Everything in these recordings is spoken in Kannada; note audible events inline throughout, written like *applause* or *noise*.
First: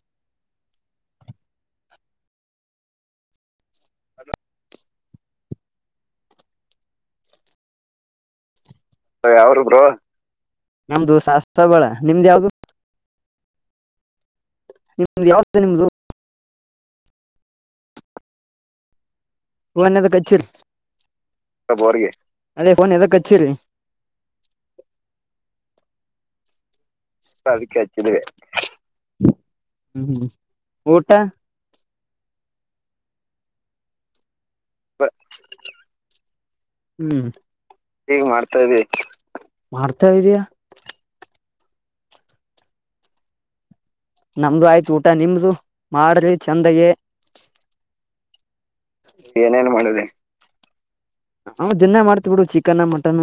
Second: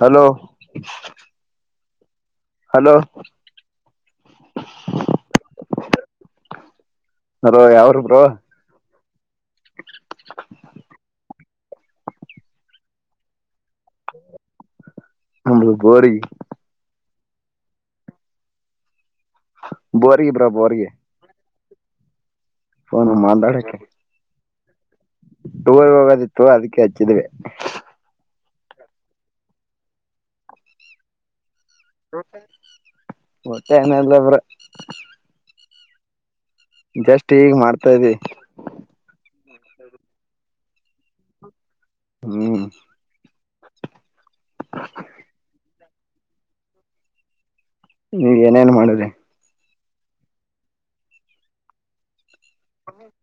ಹಲೋ *inaudible* ಹಲೋ ಹಲೋ ಹೆಲೋ ಯಾವೂರು ಬ್ರೋ ಯಾವುರು ನಮ್ದು ಶಾಸ್ತ್ರ ಬಳ ನಿಮ್ದ ಯಾವ್ದು ನಿಮ್ದು ಯಾವ್ದು ನಮ್ದು ನಿಮ್ದು ಬೋರಿಗೆ ಫೋನ್ ಎದಕ್ ಬೋರಿಗೆ ಹಚ್ಚಿರಿ ಬ್ರೋ ಬೋರಿಗೆ ಅದೇ ಫೋನ್ ಎದಚ್ಚರಿ ಮಾತಾಡಕ್ಕೆ ಹ ಅದಕ್ಕೆ ಹಚ್ಚಿದ್ವಿ ಆದಕ್ಕೆ ಹಚ್ಚಿದವೆ ಹ್ಮ ಊಟ ಮತ್ತೇನಿಲ್ಲ ಬ್ರೋ ಹ್ಮ ಜಸ್ಟ್ ಈಗ ಮಾಡ್ತಾ ಇದೀವಿ ಹೀಗ ಮಾಡ್ತಾ ಇದ್ದವಿ ಮರ್ತೆ ಹೋಗಿದೀಯಾ. ಹ್ಮ್ ನಮ್ದು ಆಯ್ತು ಊಟ ನಿಮ್ದು ಮಾಡ್ರಿ ಚಂದಗೆ. ನೀವ್ ಏನೇನ್ ಮಾಡಿದ್ರಿ. ನಾವ್ ದೀನ್ನ ಮಾಡ್ತಿವ ಬಿಡು ಚಿಕನ್ ಮಟನ್.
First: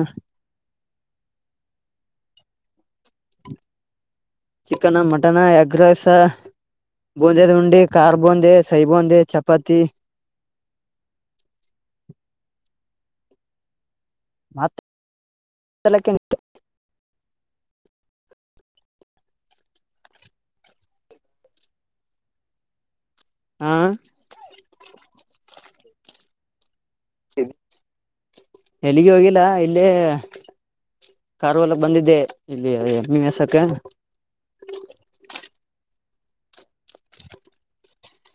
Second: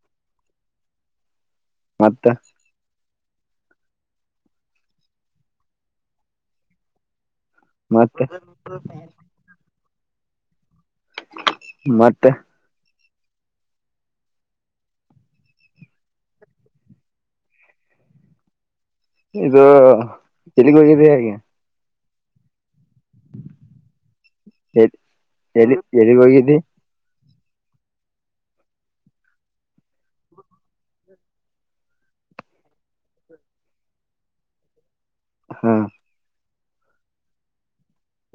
ಮತ್ತ. Chicken mutton ಎಗ್ರೈಸ. ಬೂಂದೇದ ಉಂಡಿ ಕಾರ್ ಮತ್ತೆ ಬೂಂದಿ ಸೈ ಬೂಂದಿ ಚಪಾತಿ ಮತ್ತೆ. ಮತ್ ಅಲ್ಲಕ್ಕೆನ ಇಟ್ಟ. ಇದು ಎಲಿಗ್ ಹೋಗಿದೀ ಆಗೇ. ಹಾ ಎ ಎಲ್ಲಿ ಎಲ್ಲಿಗ್ ಹೋಗಿದ್ದಿ. ಎಲ್ಲಿಗಿ ಹೋಗಿಲ್ಲ ಇಲ್ಲೇ ಕಾರ ಹೊಲಕ್ ಬಂದಿದ್ದೆ ಇಲ್ಲಿ ಎಮ್ಮಿ ಮೇಸಕ್ಕೆ. ಹಾ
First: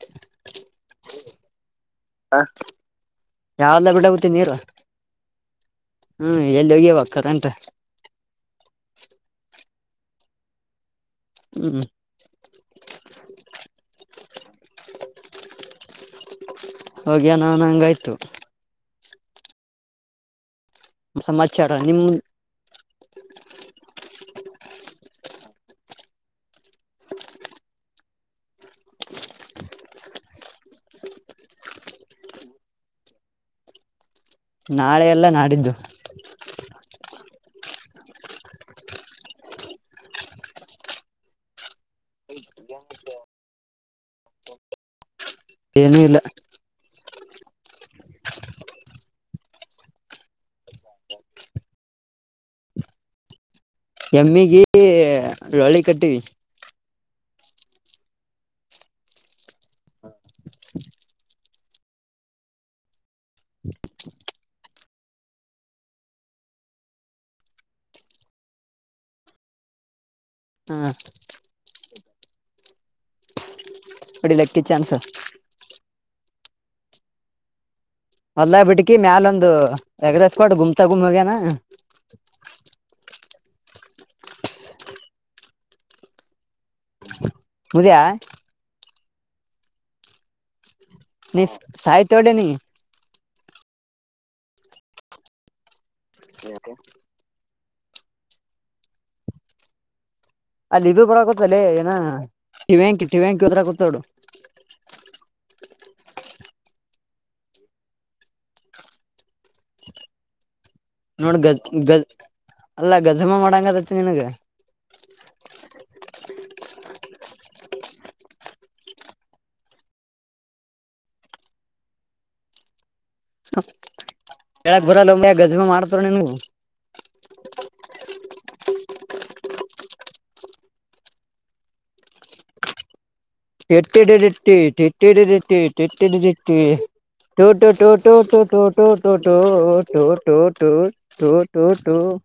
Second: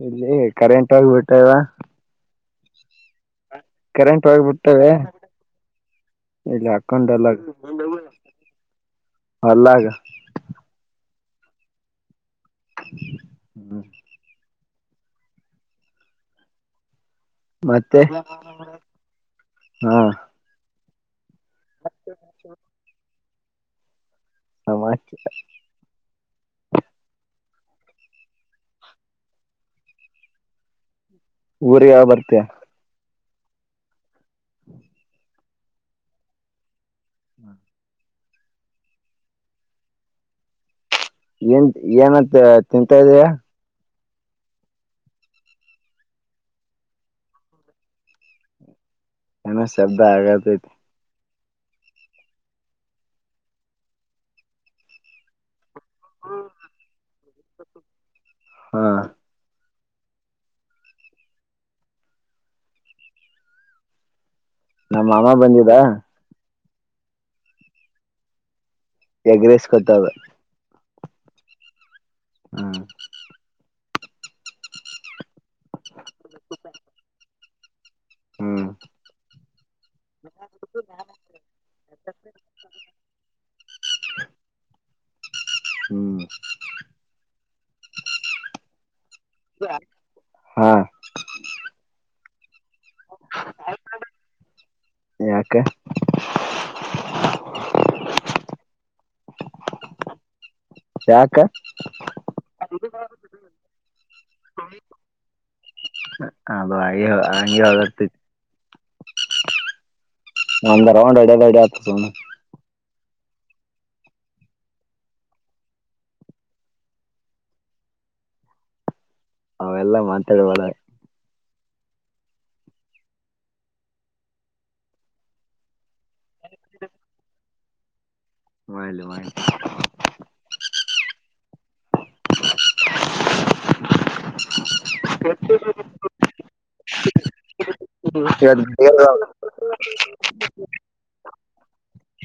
ಇಲ್ಲಿ ಕರೆಂಟ್ ಹೋಗ್ಬಿಟ್ಟದ. ಅ ಯಾವ ಹೊಲದಾಗ ಬಿಡಗುತ್ತಿದೀ ನೀರ. ಹೋಗ್ಬಿಟ್ಟವೆ ಇಲ್ಲಿ ಅಕೌಂಡ ಕರೆಂಟ್ ಹೋಲ್ದಾಗ. ಹೊಲ್ಲಾಗ. ಹ್ಮ್ ಹ್ಮ್ ಹೋಗಿ ಅನ್ನೋನ್ ಮತ್ತೆ ಹಂಗಾಯ್ತು. ಹಾ ಸಮಾಚಾರ ನಿಮ್ಮನ್ ಸಮಾಚಾರ್ ಊರಿಗ ಯಾವಾಗ್ ಬರ್ತಿ. ನಾಳೆ ಎಲ್ಲ ನಾಡಿದ್ದು. ಹ್ಮ *unintelligible* ಏನ್ ಏನಂತ ತಿಂತಾ ಇದೀಯಾ. ಏನೂ ಇಲ್ಲ. ಏನೋ ಶಬ್ದ ಆಗಾತೈತ. ಎಮ್ಮಿಗಿ ಲೋಳ್ಳಿ ಕಟ್ಟಿವಿ. ಹಾ *unintelligible* *unintelligible* ನಮ್ಮ ಮಾಮಾ ಬಂದಿದ. ಎಗ್ರೆಸ್ಕೋತ ಅದ. ಹ್ಮ ಹಾ ಹೊಡಿ ಲಕ್ಕಿ ಚಾನ್ಸ. ಹ್ಮ್ ಹೊಲ್ದಾಗ್ ಬಿಟ್ಕಿ ಮ್ಯಾಲ ಒಂದು ಎಗ್ ರೈಸ್ ಕೊಟ್ಟ ಗುಮ್ತಾ ಗುಮ್ ಹೋಗ್ಯಾನ. *inaudible* ಹ್ಮ *unintelligible* ಹಾ ನೀ *inaudible* ಯಾಕ್. ಯಾಕೆ. ಅಲ್ಲಿ ಇದು ಬರ ಯಾಕ ಗೊತ್ತಲ್ಲೇ ಏನ ಟಿವ್ಯಾಂಕಿ ಟಿವ್ಯಾಂಕಿ ವದ್ರಾಕತದ ನೋಡು. ಅದು ಆಗೆ ಹಂಗೆ ಅಲ್ಲತೈತಿ. ಒಂದ್ ರೌಂಡ್ ನೋಡ್ ಹೊಡ್ಯದ ಗದ್ ಹೊಡ್ಯತ ಗದ್ ಸುಮ್ನೆ ಅಲ್ಲ *unintelligible* ಮಾಡಂಗದತಿ ನಿನಗ. ಅವೆಲ್ಲಾ ಮಾತಾಡವಳ ಎಕ್ ಗರ ಲಂಬ ಗಜಮೆ ಮಾಡ್ತಾರನು ಮಾಡಾಯಲಿ ಮಾಡ ಕೆಟ್ಟಿಡದಿಟ್ಟಿ ತಟ್ಟಿಡದಿಟ್ಟ ತಟ್ಟಿಡದಿಟ್ಟ ಟೋಟೋ ಟೋ ಟೋಟ ಟೋಟೋ ಟೋಟೋಟೋಟೋಟೋ ಟೋ ಟೋಟೋ ಪತ್ರ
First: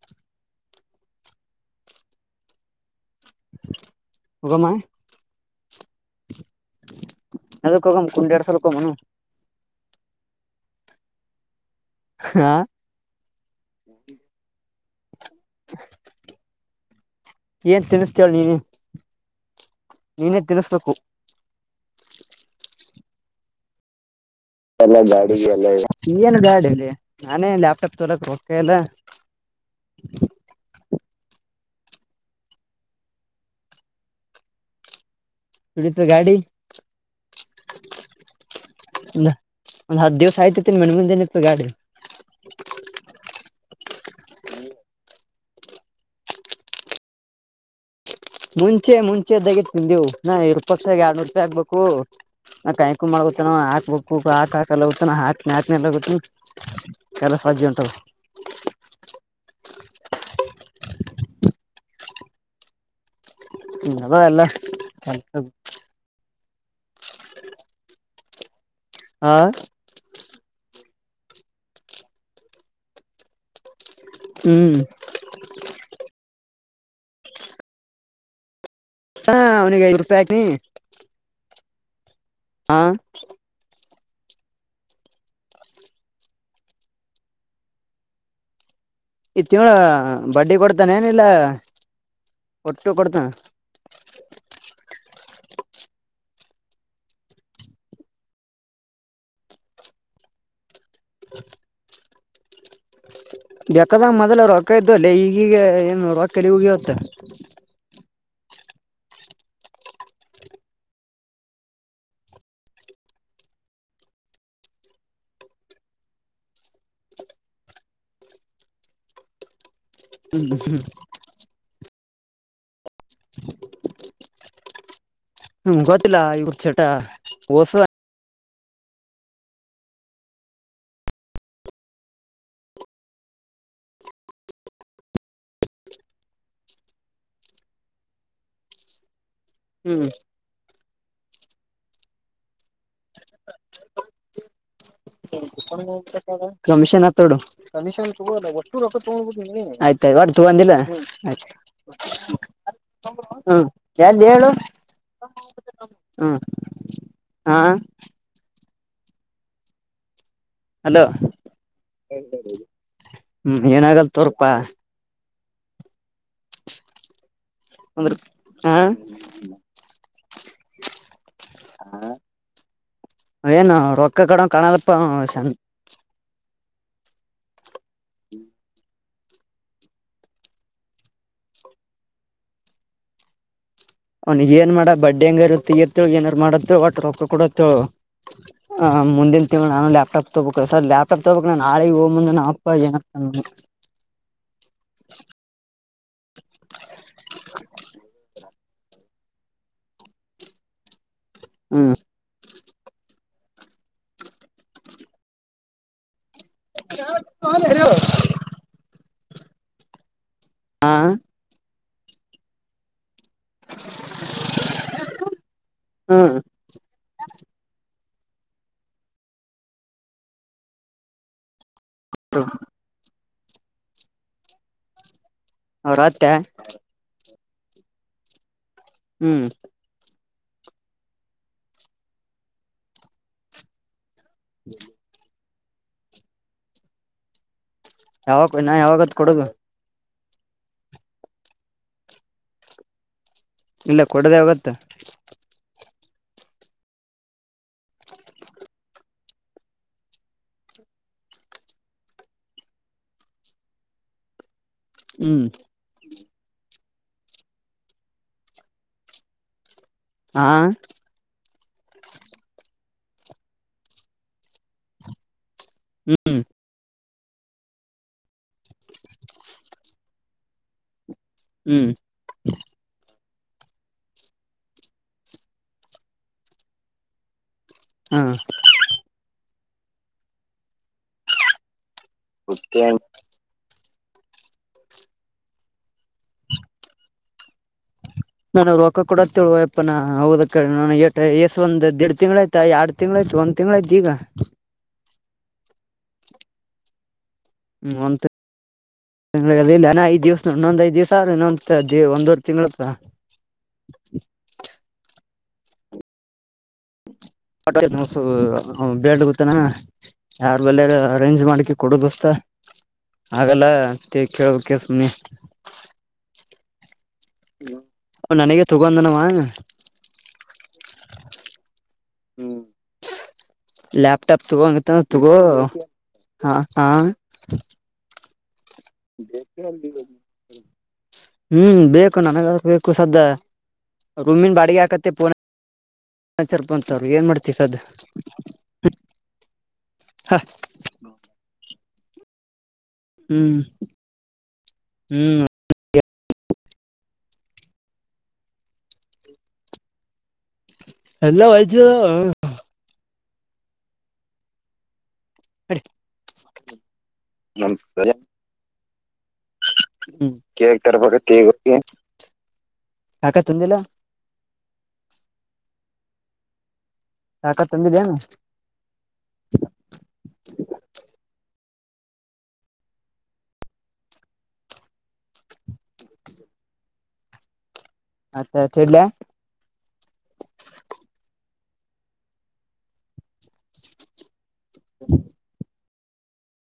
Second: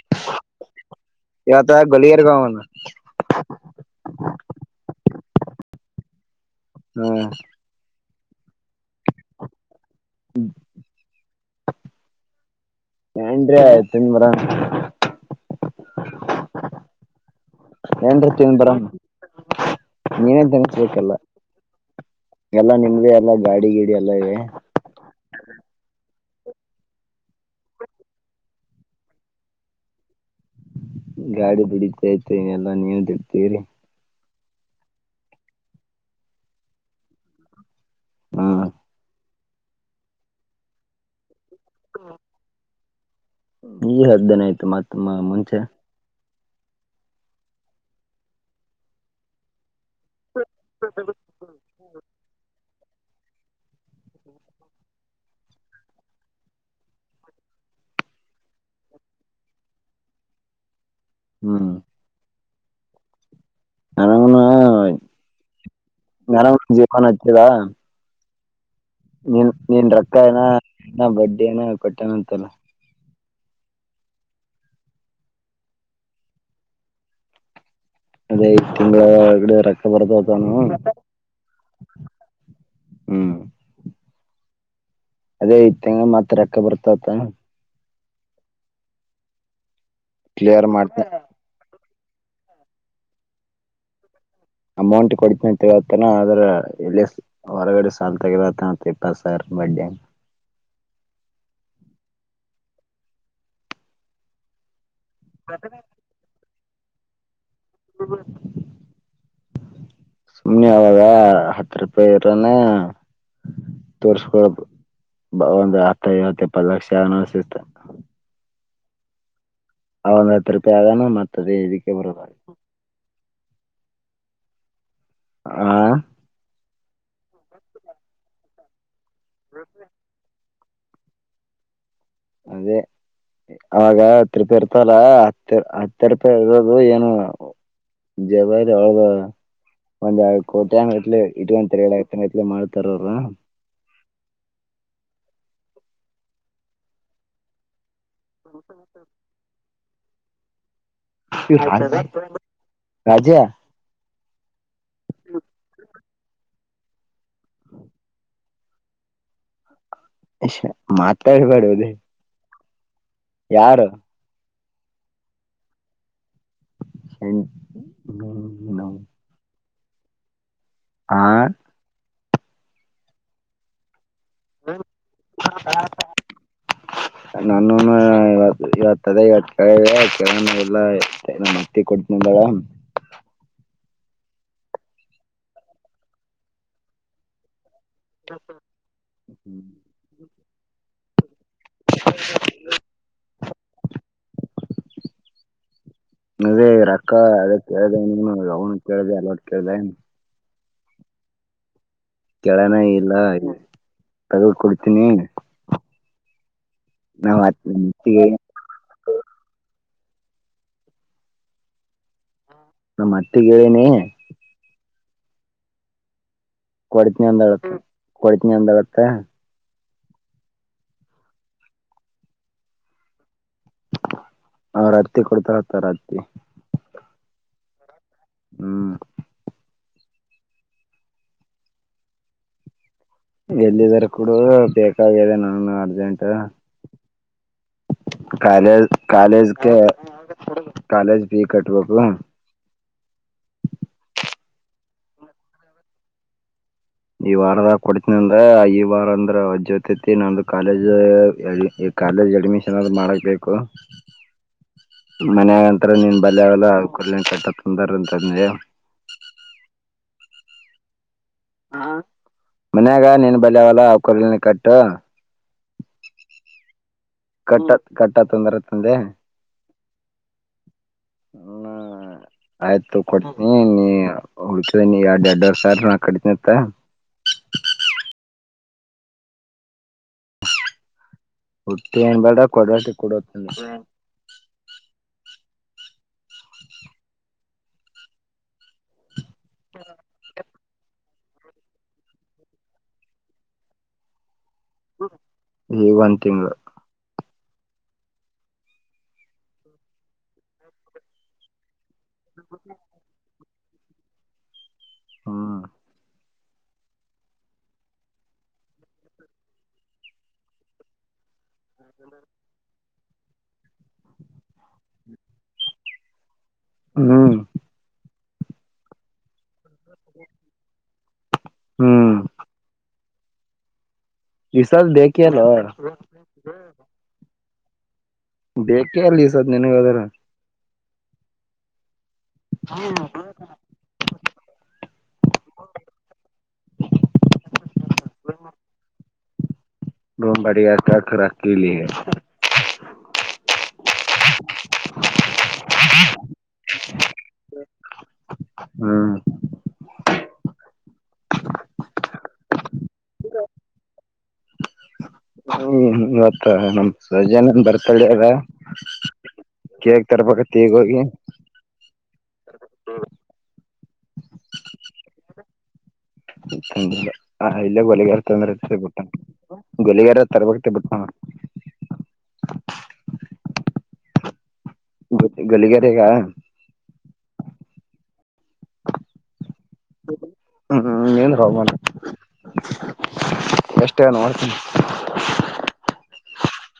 ಇವತ ಗಳಿಯಾರ ಗಾಾವನ ಗಗ ಮಾಯ ಹ್ಮ ಕುಂಡಡ್ಸಲ್ಕ ಮನು ಹ್ಮ್ ಹಾ ಏನ್ೀ ಆಯ್ತನ್ ಮರ *inaudible* ನ ತಿನ್ನಿಸ್ತೇಳ ನೀನೆ ತಿಂಬರ ನೀನೇ ತಿನಚ ಬಕ್ಕಲ್ಲ ಎಲ್ಲ ನಿಮ್ದೇ ಎಲ್ಲ ಗಾಡಿ ಗೀಡಿ ಎಲ್ಲ ಇದೆ ಗಾ ಏನು ಗಾಡಿಲ್ಲಿ ನಾನೇ ಲ್ಯಾಪ್ಟಾಪ್ ತೋರಕ್ ಹೋಗತ ಇಲ್ಲ *inaudible* ಗಾಡಿ ಬಿಡಿತಯ್ತ ಇನೆಲ್ಲ ನೀವ ಬಿಡ್ತೀವ್ರರಿ ಕುಡಿತ ಗಾಡಿ ಹ್ಮ್ ಒಂದ್ ಹತ್ ದಿವ್ಸ ಆಯ್ತಿ ತಿನ್ ಮಣಗಂದಏನಿತ್ತು ಗಾಡಿ ಈ ಹದ್ದನ ಆಯ್ತು ಮತ್ತಮ್ಮ ಮುಂಚೆ ಮುಂಚೆ ಮುಂಚೆ್ದಗಿ ತಿನ್ಿವು ನಾ ಇರ ಪಕ್ಷದ ಆರ್ನೂರು ರೂಪಾಯಿ ಆಗ್ಬೇಕು ಕಾಯ ಹಕ್ ಮಾಡತಾನ ಹಾಕ್ ಬು ಹಾಕ್ಾಕಲ್ಲ ಹಾಕ ಹಕ್ ಕೆಲ್ಲ ಸಾಜ ಉಂಟ ಹ್ಮ ಹ್ಮ ಅದ ಅಲ್ಲ ಮಡ ಜ ಕನ್ ಹತದ ಹಾ ನೀನ್ ನೀನ್ ರೊಕ್ಕ ಏನ ಬಡ್ಡಿ ಏನ ಕೊಟ್ಟ್ಯನ ಅಂತಲ್ಲ ಹ್ಮ್ ಅದೇ ತಿಂಗಗಳ ಹಾ ಇಡೆ ರಕ್ತ ಅವ್ನಿಗೆ ಐದ್ ರೂಪಾಯಿ ಹಾಕ್ನಿ ಬರುತತಾನ ಹಾ ಅದೇ ತಂಗ ಮತ್ರ ರಕ್ಕ ಬರ್ತತ ಇ ತಿವಳ ಬಡ್ಡಿ ಕ್ಲಿಯರ್ ಕೊಡ್ತಾನೆ ಮಾಡ್ತ ಏನ ಇಲ್ಲ ಒಟ್ಟು ಕೊಡ್ತ ಅಮೌಂಟ್ ಕೊಡಿತನಂತವತನ ಆದದ್ರ ಎಲ್ಲಿ ಹೊರಗಡೆ ಸಾಲ ತಗದತಪ್ಪ ಸರ್ ಬಡ ಕ್ಕದ ಮೊದಲ ರೊಕ್ಕ ಇದ್ದು ಅಲ್ಲ ಈಗೀಗ ಏನು ರೊಕ್ಕ ಎಲ್ಲಿ ಹಗಿ ಹತ್ತ ಹ್ಮ ಸುಮ್ನೆ ಅವಾಗ ಹತ್ತು ರೂಪಾಯಿ ಇರೋಾನ ತೋರ್ಸ್ಕೊ ಬ ಒಂದು್ ಹತ್ತ ಐವತ್ತು ಇಪ್ಪತ್ತು ಲಕ್ಷ ಅನಸತ ಅವ ಒಂದ ಹತ್ತು ರೂಪಾಯಿ ಅಗಾನ ಮಾಡ್ತದೆ ಇದಕ್ಕೆ ಬರೋದ ಹ ಹ್ಮ ಗೊತ್ತಿಲ್ಲ ಇವ್ರ ೋಟ ಓಸ ಹ ಅದೇ ಅವಾಗ ಹತ್ತು ೂಪಾಯಿ ಇರ್ತಲ್ಲ ಹತ್ತ ಹತ್ತ ೂಪಾಯಿ ಇರೋದು ಏನು ಜಾವರ ಹಾಗ ಹ್ಮ್ ಒಂದ್ ಎರ ಕೋಟಿ ಅಂಗತ್ಲೆ ಇಟ್ ಅಂತಾರೆ ಹೇಳತಂಗತ್ಲಿ ಮಾಡ್ತಾರ್ರ ಕಮಿಷನ್ ತೊಡ ಕಮ ಆಯ್ತ್ ಹೊಟ್ಟ ತೊಂಬಂದಿಲ್ಲ ಆಯ್ತ ರಾಜ ರಾಜ ಹ್ಮ್ ಎಲ್ಲ ಹೇಳು ಹ್ಮ ಹಾ ಹಲೋ ಮಾತಾಡಬ್ಯಾಡೋಲೆ ಹ್ಮ್ ಏನಾಗಲ್ ತೋರ್ಪಾ ಕುಂದ್ರ ಹಾ ಆ ಏನ ಅವ ರೊಕ್ಕ ಕೊಡಂಗ ಕಾಣಲ್ಪ ಶಾನ್ ನನ್ನವುನ ಇವತ್ತ ಇವತ್ತ ಅದ ಇವತ್ತ ಕೇಳಿದೆ ಕೇಳುವ ಇಲ್ಲ ನಮ್ಮ ಅತ್ತಿ ಕೊಟ್ಟತನಂದಳ ಅವ್ನಿಗೆ ಏನ್ ಮಾಡ ಬಡ್ಡಿ ಹಂಗರ ತಗಿ ಎತ್ತಳ ಏನಾರ ಮಾಡತ್ತ ಒಟ್ಟ ರೊಕ್ಕ ಕೊಡತ್ತಳ ಹ ಮುಂದಿನ ತಿಂಗಳ ನಾನು ಲ್ಯಾಪ್ಟಾಪ್ ತಗೋಬೇಕು ಹೊಸದು ಲ್ಯಾ ತೊಡಬೇಕು ನಾನ ನಾಳಿಗ ಓ ಮುಂದ ನಮ್ಮ ಅಪ್ಪಾ ಏನಂತಾನೇನ ಅದೇ ರಕ್ಕ ಅದ ಕೇಳಿದೆ ಅವನು ಕೇಳಿದೆ ಎಲಟ್ಟು ಕೇಳ್ದ ಹ್ಮ ಕೇಳನ ಇಲ್ಲ ತಗದಕೊಡ್ತೀನಿ ನಮ್ಮ ಅತ್ತಿ ಹಾ ನಮತ್ತಿಗೆಳಿನಿ ಹ್ಮ್ ಕೊಡತನಿ ಅಂದಾಳತ ಕೊಡತನಿ ಅಂದಾಳತ ಹತ್ತ ಅವರ ಅತ್ತಿ ಕೊಡ್ತಾಳಂತ ಅವರ ಅವ್ರ ಅತ್ತಿ ಅತ್ತೆ ಹ್ಮ್ ಹ್ಮ್ ಎಲ್ಲಿದರ ಕೋಡು ಬೇಕಾಗಾಗಿದೆ ನನಗ ಅರ್ಜೆಂಟ್ ಯಾವಾಗ ನಾ ಕಾಲೇಜ ಯಾವಾಗತ್ ಕೊಡೋದು ಕಾಲೇಜ ಕೆ ಕಾಲೇಜ ಫೀ ಕಟ್ವಬೇಕ ಇಲ್ಲ ಕೊಡದ ಯಾವಗತ್ತ ಈ ವಾರದಾಗ ಕೊಡತನ ಅಂದ್ರ ಈ ವಾರ ಅಂದ್ರ ವಜ್ಯೋತ ತಿ ನಂದ ಕಾಲೇಜ್ ಕಾಲೇಜ್ ಅಡ್ಮಿಷನ್ ಆದ ಮಾಡಕ್ಬೇಕು ಹ್ಮ್ ಮನ್ಗಂತರ ನಿನ್ ಬಲಿ ಅವಲ್ಲ ಅವುಕರಲೆ ಕಟ್ಟ ಅಂತ ಅಂದ್ರಾಂತಂದೆ ಹಾ ಮನ್ಯಾಗ ನೀನ್ ಬಲ್ಯಾವಲ್ಲ ಅವ ಕೊರಲ್ನೆ ಕಟ್ಟ ಹ್ಮ್ ಕಟ್ಟ ಕಟ್ಟತ ಅಂದರಾಂತಂದೆ ಹ್ಮ ಹ್ಮ್ ಆಯ್ತು ಕೊಡ್ತನಿ ನೀ ಉಳ್ಕದನೀ ಎಡ ಎಡ್ಡವರಿ ಸಾವಿರ್ ನಾ ಕಟ್ಟತಿನತ್ತ ಹ್ಮ ಉಳಿದ ಏನ್ಬೇಡ ಕೊಡಷ್ಟೆ ಕೊಡು ನನುವ ರೊಕ ಕೊಡತ ಹೇಳೊಯಪ್ಪನಾ ಹೌದ ಅಕಡಿ ನನಗ ಎಸ್ ಒಂದ ದಿಡ್ ತಿಂಗಳ ಆಯ್ತ ಎರಡ್ ತಿಂಗ್ಳ ಆಯ್ತ ಒಂದ ತಿಂಗ್ಗಳಾಯ್ತ ಈಗ ಈಗ ಒಂದ್ ತಿಂಗಳ್ ಹ್ಮ ಒ ತಿ ನ ಐದ್ ದಿವ್ಸ ಇನ್ನೊಂದ ಐದ ದಿವಸ ಅವ್ರರು ಇನ್ನೊಂದು ಒಂದುವರಿ ತಿಂಗಳತ್ತದ ಹ್ಮ್ *unintelligible* ಯಾರ ಬಲ್ಲೇರ ಅರೇಂಜ್ ಮಾಡಿ ಕೊಡು ದೋಸ್ತ ಹಾಗಲ್ಲ ಅಂತ ಕೇಳಬೇಕ ಸುಮ್ಮನೆ ಹ್ಮ್ ನನಗೆ ತಗೊಂದನವಾ ಹ್ಮ್ ಲೆಪ್ಟಾಪ್ ಈ ಸದ್ ತುಾಗ ತುಗ ಬೇಕೇ ಅಲ್ಲ ಹ ಹಾ. ಕೆಳ ಇ ಸದ್ದು ನಿನಗೆದರ. ಹ್ಮ್ ಬೇಕು ನನಗದರು ಬೇಕು ಸದ್ದ ರೂಮಿನ್ ಬಾಡಿಗೆ ಅಕತ್. ಮತ್ತೆ ಫೋನ್ ಹಚ್ಚೆರ್ ಏನ್ ಮಾಡ್ತೀ ಸದ್. ದೊಮ್ಬಡಿ ಯಕ್ ಅಕ್ರ ಅಕ್ಕಿಲಿ. ಹ್ಮ್ ಹ್ಮ್. *unintelligible* ಹ್ಮ್ ಎಲ್ಲ ವಜ್ಜಿ ಆದ. ಹ್ಮ್ ಇವತ್ ನಮ್ ಸಜೆನನ್ ನಮ್ ಬರ್ತಡೇ ಅದ. ಕೇಕ್ ತರ್ಬೇಕತ್ ಈಗ ಕೇಕ್ ಹೋಗಿ ತರ್ಬೇಕಂತ ಈಗ ಹೋಗಿ. ಯಾಕ ತಡೆಯಲು *inaudible* ಹ ಕಾಕ *inaudible* ಇಲ್ಲೇ ತಂದಿದ್ದೇನು ಗಲಿಗಾರ ತೊಂದ್ರೆಬಟ್ಟ ಗಲಿಗಾರ ತರಬಕ್ತಿ ಬಿಟ್ಟ ಗಲಿಗರೆಗ ಹಾರಾಟ ಆಯಾ ಇಲ್ಲ ಹ್ಮ್ ನಿಂದ್ರೋ ಮಾರೆ ಅಷ್ಟೇ ನೋಡ್ತೀನಿ. *inaudible*